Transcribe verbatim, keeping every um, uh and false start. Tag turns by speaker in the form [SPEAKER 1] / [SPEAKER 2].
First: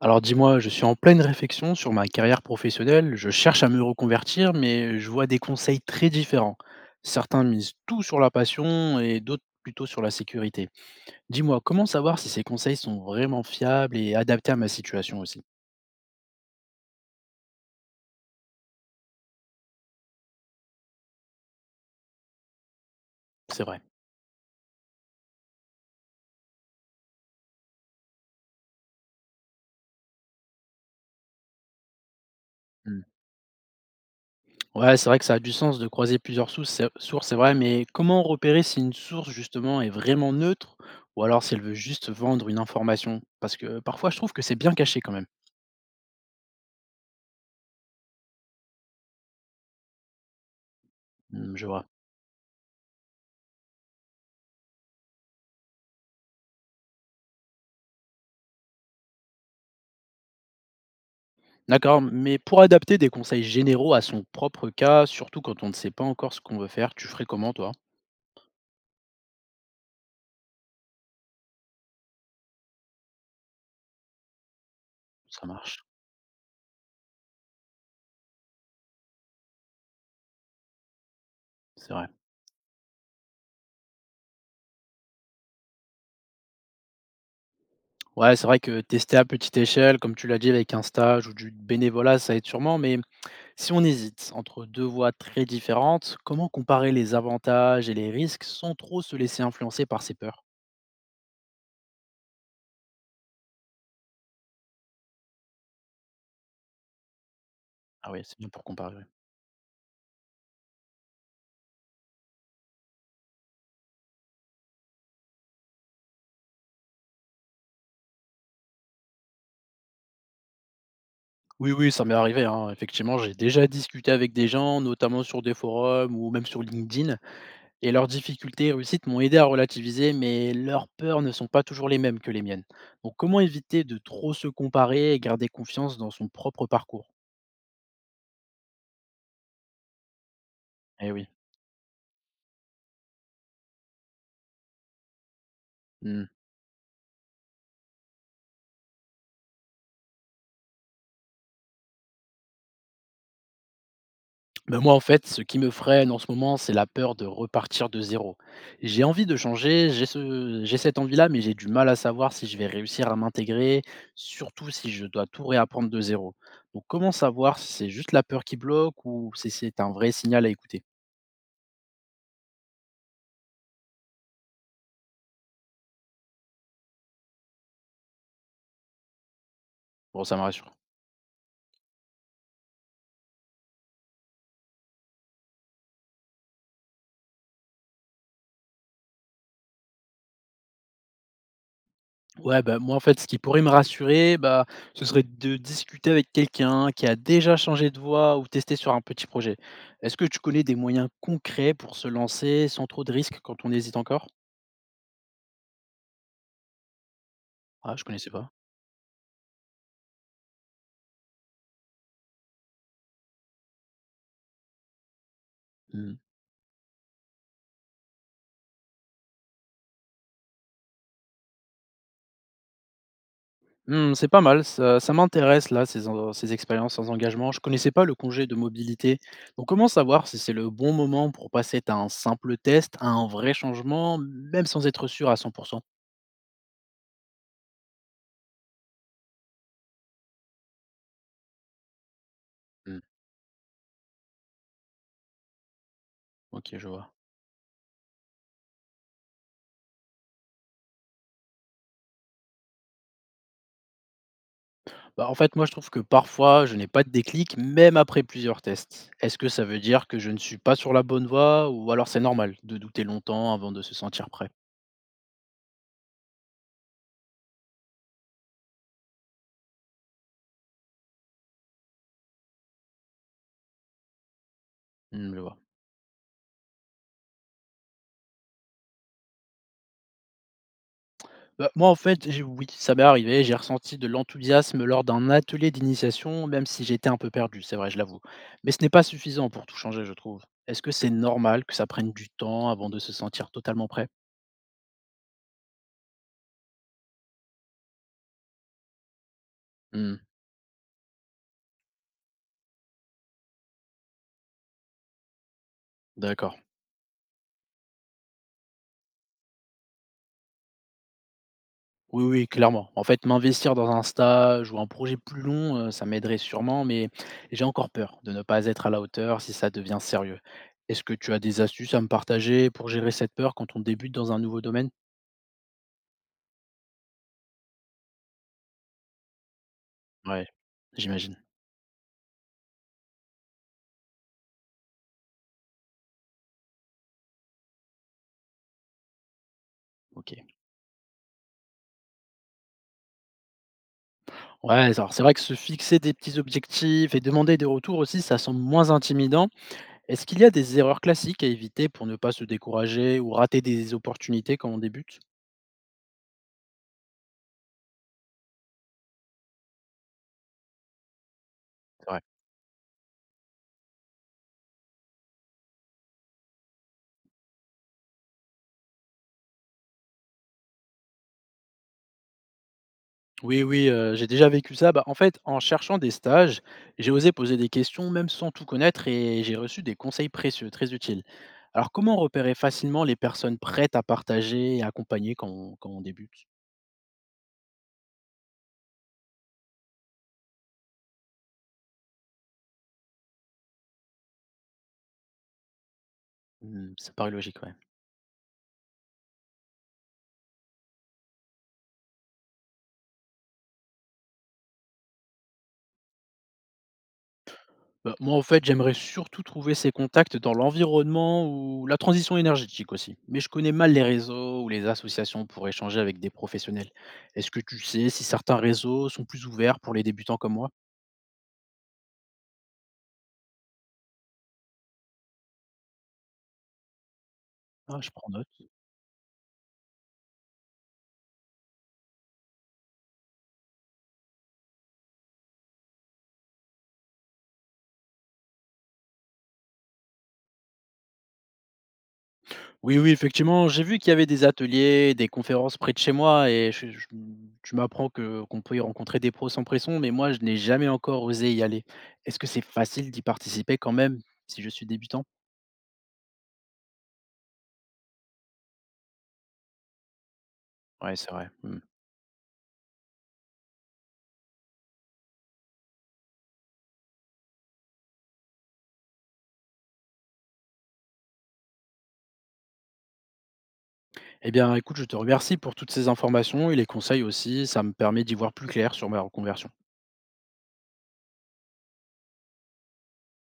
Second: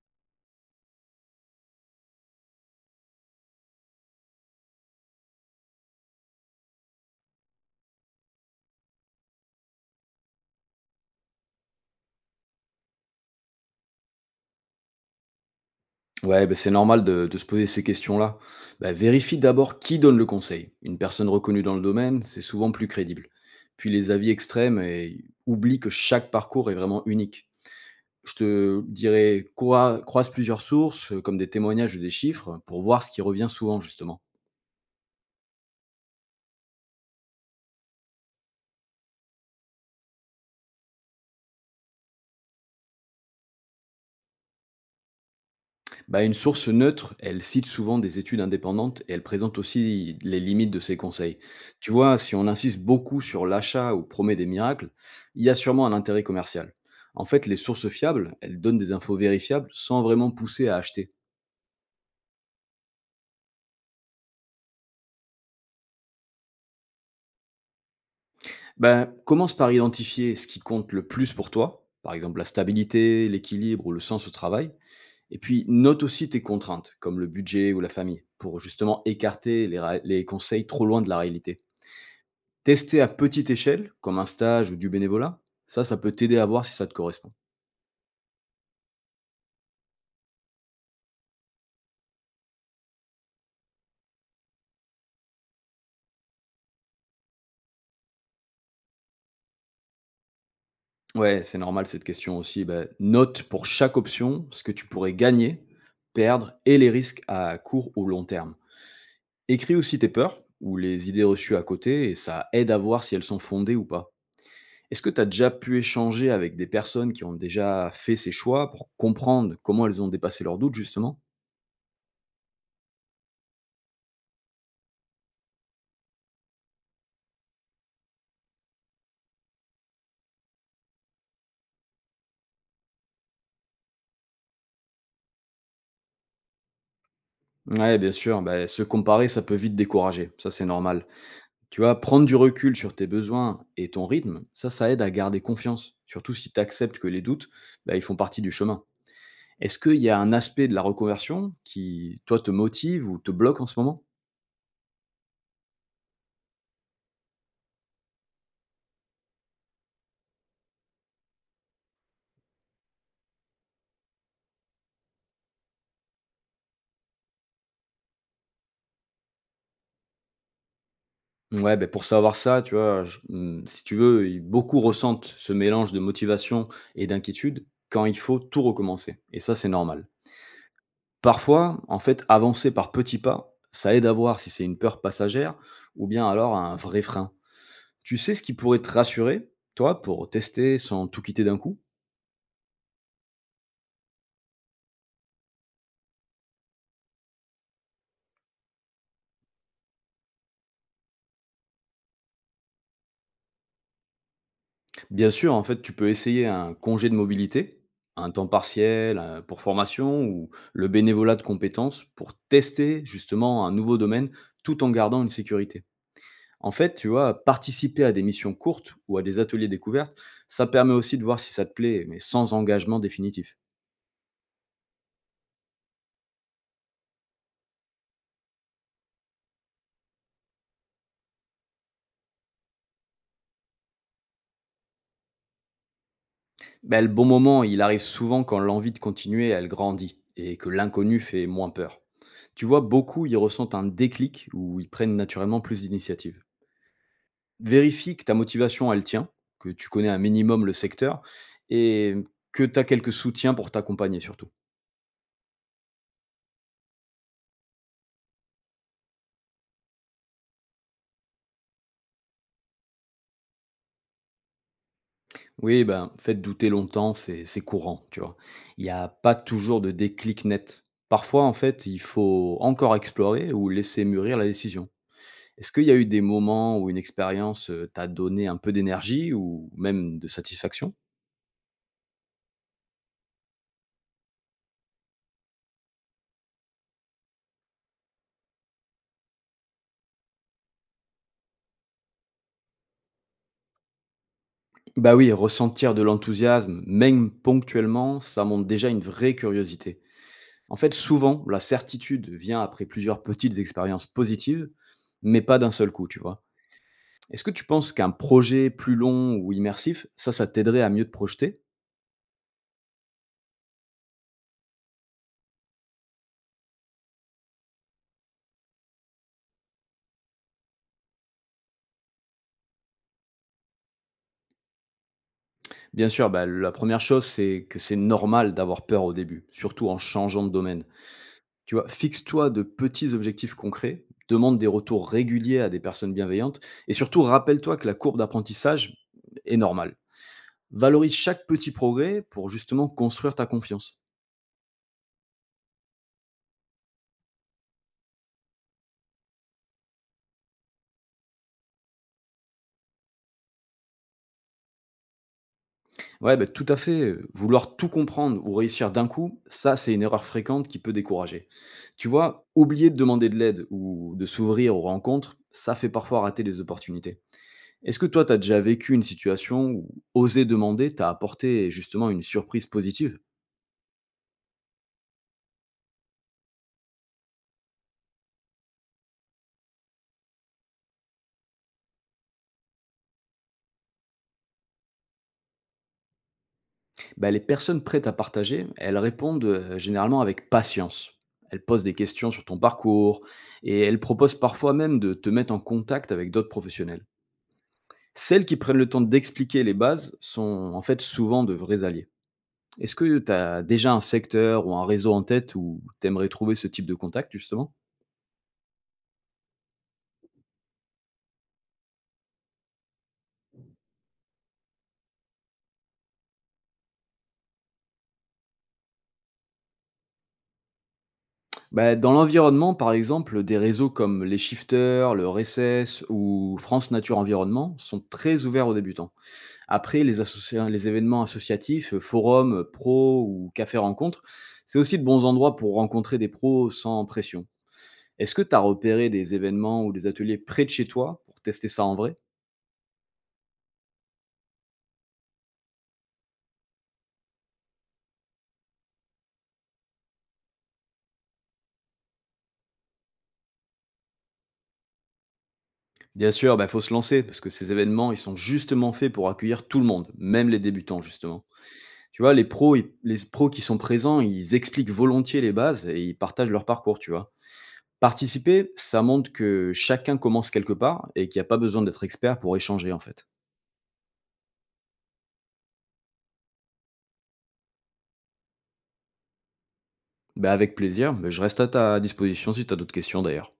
[SPEAKER 1] Alors dis-moi, je suis en pleine réflexion sur ma carrière professionnelle, je cherche à me reconvertir, mais je vois des conseils très différents. Certains misent tout sur la passion et d'autres plutôt sur la sécurité. Dis-moi, comment savoir si ces conseils sont vraiment fiables et adaptés à ma situation aussi.
[SPEAKER 2] Ouais, bah, c'est normal de, de se poser ces questions-là. Bah, vérifie d'abord qui donne le conseil. Une personne reconnue dans le domaine, c'est souvent plus crédible.
[SPEAKER 1] C'est vrai.
[SPEAKER 2] Puis les avis extrêmes, et oublie que chaque parcours est vraiment unique. Je te dirais, croi- croise plusieurs sources, euh, comme des témoignages ou des chiffres, pour
[SPEAKER 1] Hmm.
[SPEAKER 2] voir ce qui revient souvent, justement.
[SPEAKER 1] Ouais, c'est vrai que ça a du sens de croiser plusieurs sources, c'est sources, c'est vrai, mais comment repérer si une source justement est vraiment neutre, ou alors si elle veut juste vendre une information? Parce que parfois je trouve que c'est bien caché quand même.
[SPEAKER 2] Bah, une source neutre, elle cite souvent des études indépendantes et elle présente aussi les limites de ses conseils.
[SPEAKER 1] Hmm, je vois.
[SPEAKER 2] Tu vois, si on insiste beaucoup sur l'achat ou promet des miracles, il y a sûrement un intérêt commercial. En fait, les sources fiables, elles donnent des infos vérifiables sans vraiment pousser à acheter.
[SPEAKER 1] D'accord, mais pour adapter des conseils généraux à son propre cas, surtout quand on ne sait pas encore ce qu'on veut faire, tu ferais comment, toi?
[SPEAKER 2] Bah, commence par identifier ce qui compte le plus pour toi, par exemple la stabilité, l'équilibre ou le sens au travail, et
[SPEAKER 1] Ça
[SPEAKER 2] puis
[SPEAKER 1] marche.
[SPEAKER 2] note aussi tes contraintes, comme le budget ou la famille, pour justement écarter les ra- les conseils trop loin de la réalité.
[SPEAKER 1] C'est vrai.
[SPEAKER 2] Tester à petite échelle, comme un stage ou du bénévolat, ça, ça peut t'aider à voir si ça te correspond.
[SPEAKER 1] Ouais, c'est vrai que tester à petite échelle, comme tu l'as dit, avec un stage ou du bénévolat, ça aide sûrement, mais si on hésite entre deux voies très différentes, comment comparer les avantages et les risques sans trop se laisser influencer par ses peurs?
[SPEAKER 2] Ouais, c'est normal cette question aussi. Bah, note pour chaque option ce que tu pourrais gagner, perdre et les risques à court ou
[SPEAKER 1] Ah oui,
[SPEAKER 2] long
[SPEAKER 1] c'est bien
[SPEAKER 2] terme.
[SPEAKER 1] pour comparer, ouais.
[SPEAKER 2] Écris aussi tes peurs ou les idées reçues à côté et ça aide à voir si elles sont fondées ou pas. Est-ce que tu as déjà pu échanger avec des personnes qui ont déjà fait ces choix pour comprendre comment elles ont dépassé leurs doutes justement?
[SPEAKER 1] Oui, oui, ça m'est arrivé, hein. Effectivement, j'ai déjà discuté avec des gens, notamment sur des forums ou même sur LinkedIn. Et leurs difficultés et réussites m'ont aidé à relativiser, mais leurs peurs ne sont pas toujours les mêmes que les miennes. Donc comment éviter de trop se comparer et garder confiance dans son propre parcours?
[SPEAKER 2] Ouais, bien sûr, bah, se comparer, ça peut vite décourager, ça c'est normal.
[SPEAKER 1] Eh oui.
[SPEAKER 2] Tu vois, prendre du recul sur tes besoins et ton rythme, ça, ça aide à garder confiance,
[SPEAKER 1] Hmm.
[SPEAKER 2] surtout si tu acceptes que les doutes, bah, ils font partie du chemin. Est-ce qu'il y a un aspect de la reconversion qui, toi, te motive ou te bloque en ce moment?
[SPEAKER 1] Ben moi, en fait, ce qui me freine en ce moment, c'est la peur de repartir de zéro. J'ai envie de changer, j'ai ce- j'ai cette envie-là, mais j'ai du mal à savoir si je vais réussir à m'intégrer, surtout si je dois tout réapprendre de zéro. Donc comment savoir si c'est juste la peur qui bloque ou si c'est un vrai signal à écouter?
[SPEAKER 2] Ouais, ben, pour savoir ça, tu vois, je- hum, si tu veux, ils- beaucoup ressentent ce mélange de motivation et d'inquiétude quand il faut tout recommencer. Et ça, c'est normal.
[SPEAKER 1] Bon, ça me rassure.
[SPEAKER 2] Parfois, en fait, avancer par petits pas, ça aide à voir si c'est une peur passagère ou bien alors un vrai frein. Tu sais ce qui pourrait te rassurer, toi, pour tester sans tout quitter d'un coup?
[SPEAKER 1] Ouais, bah, moi, en fait, ce qui pourrait me rassurer, bah, ce serait de discuter avec quelqu'un qui a déjà changé de voie ou testé sur un petit projet. Est-ce que tu connais des moyens concrets pour se lancer sans trop de risques quand on hésite encore?
[SPEAKER 2] Bien sûr, en fait, tu peux essayer un congé de mobilité,
[SPEAKER 1] Ah, je connaissais
[SPEAKER 2] un temps
[SPEAKER 1] pas.
[SPEAKER 2] partiel euh, pour formation ou le bénévolat de compétences pour tester justement un nouveau domaine tout en gardant une sécurité.
[SPEAKER 1] Hmm.
[SPEAKER 2] En fait, tu vois, participer à des missions courtes ou à des ateliers découvertes, ça permet aussi de voir si ça te plaît, mais sans engagement définitif.
[SPEAKER 1] Hmm, c'est pas mal, ça, ça m'intéresse là, ces, en- ces expériences sans engagement. Je connaissais pas le congé de mobilité. Donc, comment savoir si c'est le bon moment pour passer d'un simple test à un vrai changement, même sans être sûr à cent pour cent?
[SPEAKER 2] Ben le bon moment, il arrive souvent quand l'envie de continuer, elle grandit et que l'inconnu fait moins peur. Tu vois,
[SPEAKER 1] Hmm,
[SPEAKER 2] beaucoup, ils ressentent un déclic où ils prennent naturellement plus d'initiative.
[SPEAKER 1] ok, je vois.
[SPEAKER 2] Vérifie que ta motivation, elle tient, que tu connais un minimum le secteur et que tu as quelques soutiens pour t'accompagner surtout.
[SPEAKER 1] Bah, en fait, moi, je trouve que parfois, je n'ai pas de déclic, même après plusieurs tests. Est-ce que ça veut dire que je ne suis pas sur la bonne voie, ou alors c'est normal de douter longtemps avant de se sentir prêt?
[SPEAKER 2] Oui, ben, faites douter longtemps, c'est c'est courant, tu vois. Il n'y a pas toujours de déclic net. Parfois, en fait, il faut encore explorer ou laisser mûrir la décision.
[SPEAKER 1] Hmm, je vois.
[SPEAKER 2] Est-ce qu'il y a eu des moments où une expérience, heu, t'a donné un peu d'énergie ou même de satisfaction?
[SPEAKER 1] Bah, moi, en fait, j'ai- oui, ça m'est arrivé. J'ai ressenti de l'enthousiasme lors d'un atelier d'initiation, même si j'étais un peu perdu, c'est vrai, je l'avoue. Mais ce n'est pas suffisant pour tout changer, je trouve. Est-ce que c'est normal que ça prenne du temps avant de se sentir totalement prêt?
[SPEAKER 2] Bah, oui, ressentir de l'enthousiasme, même ponctuellement, ça montre déjà une vraie curiosité.
[SPEAKER 1] Hmm,
[SPEAKER 2] En fait, souvent, la certitude vient après plusieurs petites expériences positives, mais pas d'un seul coup, tu vois?
[SPEAKER 1] d'accord.
[SPEAKER 2] Est-ce que tu penses qu'un projet plus long ou immersif, ça, ça t'aiderait à mieux te projeter?
[SPEAKER 1] Oui, oui, clairement. En fait, m'investir dans un stage ou un projet plus long, heu, ça m'aiderait sûrement, mais j'ai encore peur de ne pas être à la hauteur si ça devient sérieux. Est-ce que tu as des astuces à me partager pour gérer cette peur quand on débute dans un nouveau domaine?
[SPEAKER 2] Bien sûr, bah, la première chose, c'est que c'est normal d'avoir peur au début, surtout en changeant
[SPEAKER 1] Ouais,
[SPEAKER 2] de domaine.
[SPEAKER 1] j'imagine.
[SPEAKER 2] Tu vois? Fixe-toi de petits objectifs concrets, demande des retours réguliers à des personnes bienveillantes et surtout rappelle-toi que la courbe d'apprentissage est normale.
[SPEAKER 1] OK.
[SPEAKER 2] Valorise chaque petit progrès pour justement construire ta confiance.
[SPEAKER 1] Ouais, alors c'est vrai que se fixer des petits objectifs et demander des retours aussi, ça semble moins intimidant. Est-ce qu'il y a des erreurs classiques à éviter pour ne pas se décourager ou rater des opportunités quand on débute?
[SPEAKER 2] Ouais, bah, tout à fait. euh, Vouloir tout comprendre ou réussir d'un coup, ça, c'est une erreur fréquente qui peut décourager. Tu vois, oublier de demander de l'aide ou de s'ouvrir aux rencontres, ça fait parfois rater les opportunités. Est-ce que toi, tu as déjà vécu une situation où oser demander t'a apporté justement une surprise positive?
[SPEAKER 1] Oui, oui, heu, j'ai déjà vécu ça. Bah, en fait, en cherchant des stages, j'ai osé poser des questions même sans tout connaître, et j'ai reçu des conseils précieux, très utiles. Alors comment repérer facilement les personnes prêtes à partager et accompagner quand on quand on débute?
[SPEAKER 2] Bah, les personnes prêtes à partager, elles répondent euh, généralement avec patience. Elles posent des questions sur ton parcours et elles proposent parfois même de te mettre en contact avec d'autres
[SPEAKER 1] Mmh,
[SPEAKER 2] professionnels.
[SPEAKER 1] ça paraît logique, ouais.
[SPEAKER 2] Celles qui prennent le temps d'expliquer les bases sont en fait souvent de vrais alliés. Est-ce que tu as déjà un secteur ou un réseau en tête où tu aimerais trouver ce type de contact justement?
[SPEAKER 1] Bah, moi, en fait, j'aimerais surtout trouver ces contacts dans l'environnement ou la transition énergétique aussi. Mais je connais mal les réseaux ou les associations pour échanger avec des professionnels. Est-ce que tu sais si certains réseaux sont plus ouverts pour les débutants comme moi?
[SPEAKER 2] Bah, dans l'environnement, par exemple, des réseaux comme les Shifters, le R S S ou France Nature Environnement
[SPEAKER 1] Ah,
[SPEAKER 2] sont
[SPEAKER 1] je prends
[SPEAKER 2] très
[SPEAKER 1] note.
[SPEAKER 2] ouverts aux débutants. Après, les associa les événements associatifs, heu, forums, heu, pros ou cafés rencontres, c'est aussi de bons endroits pour rencontrer des pros sans pression. Est-ce que tu as repéré des événements ou des ateliers près de chez toi pour tester ça en vrai?
[SPEAKER 1] Oui, oui, effectivement, j'ai vu qu'il y avait des ateliers, des conférences près de chez moi et je- je- tu m'apprends que qu'on peut y rencontrer des pros sans pression, mais moi, je n'ai jamais encore osé y aller. Est-ce que c'est facile d'y participer quand même si je suis débutant?
[SPEAKER 2] Bien sûr, bah, faut se lancer parce que ces événements, ils sont justement faits pour accueillir tout le monde, même les débutants
[SPEAKER 1] Ouais, c'est
[SPEAKER 2] justement.
[SPEAKER 1] vrai. Hmm.
[SPEAKER 2] Tu vois, les pros ils les pros qui sont présents, ils expliquent volontiers les bases et ils partagent leur parcours, tu vois? Participer, ça montre que chacun commence quelque part et qu'il n'y a pas besoin d'être expert pour échanger en fait.
[SPEAKER 1] Eh bien, écoute, je te remercie pour toutes ces informations et les conseils aussi. Ça me permet d'y voir plus clair sur ma reconversion.
[SPEAKER 2] Bah, avec plaisir, mais je reste à ta disposition si tu as d'autres questions d'ailleurs.